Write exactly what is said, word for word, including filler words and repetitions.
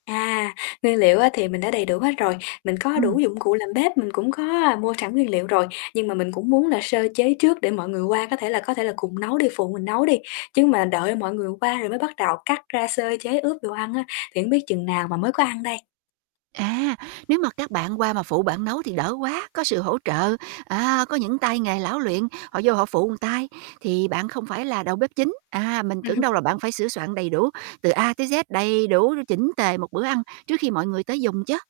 À, nguyên liệu á, thì mình đã đầy đủ hết rồi. Mình có đủ Ừm. dụng cụ làm bếp, mình cũng có, a, mua sẵn nguyên liệu rồi. Nhưng mà mình cũng muốn là sơ chế trước để mọi người qua có thể là có thể là cùng nấu đi, phụ mình nấu đi. Chứ mà đợi mọi người qua rồi mới bắt đầu cắt ra, sơ chế, ướp đồ ăn á, thì hông biết chừng nào mà mới có ăn đây. À, nếu mà các bạn qua mà phụ bạn nấu thì đỡ quá, có sự hỗ trợ. À, có những tay nghề lão luyện, họ vô họ phụ ừn tay thì bạn không phải là đầu bếp chính. À, mình Ừm. tưởng đâu là bạn phải sửa soạn đầy đủ, từ A tới Z đầy đủ chỉnh tề một bữa ăn trước khi mọi người tới dùng chứ.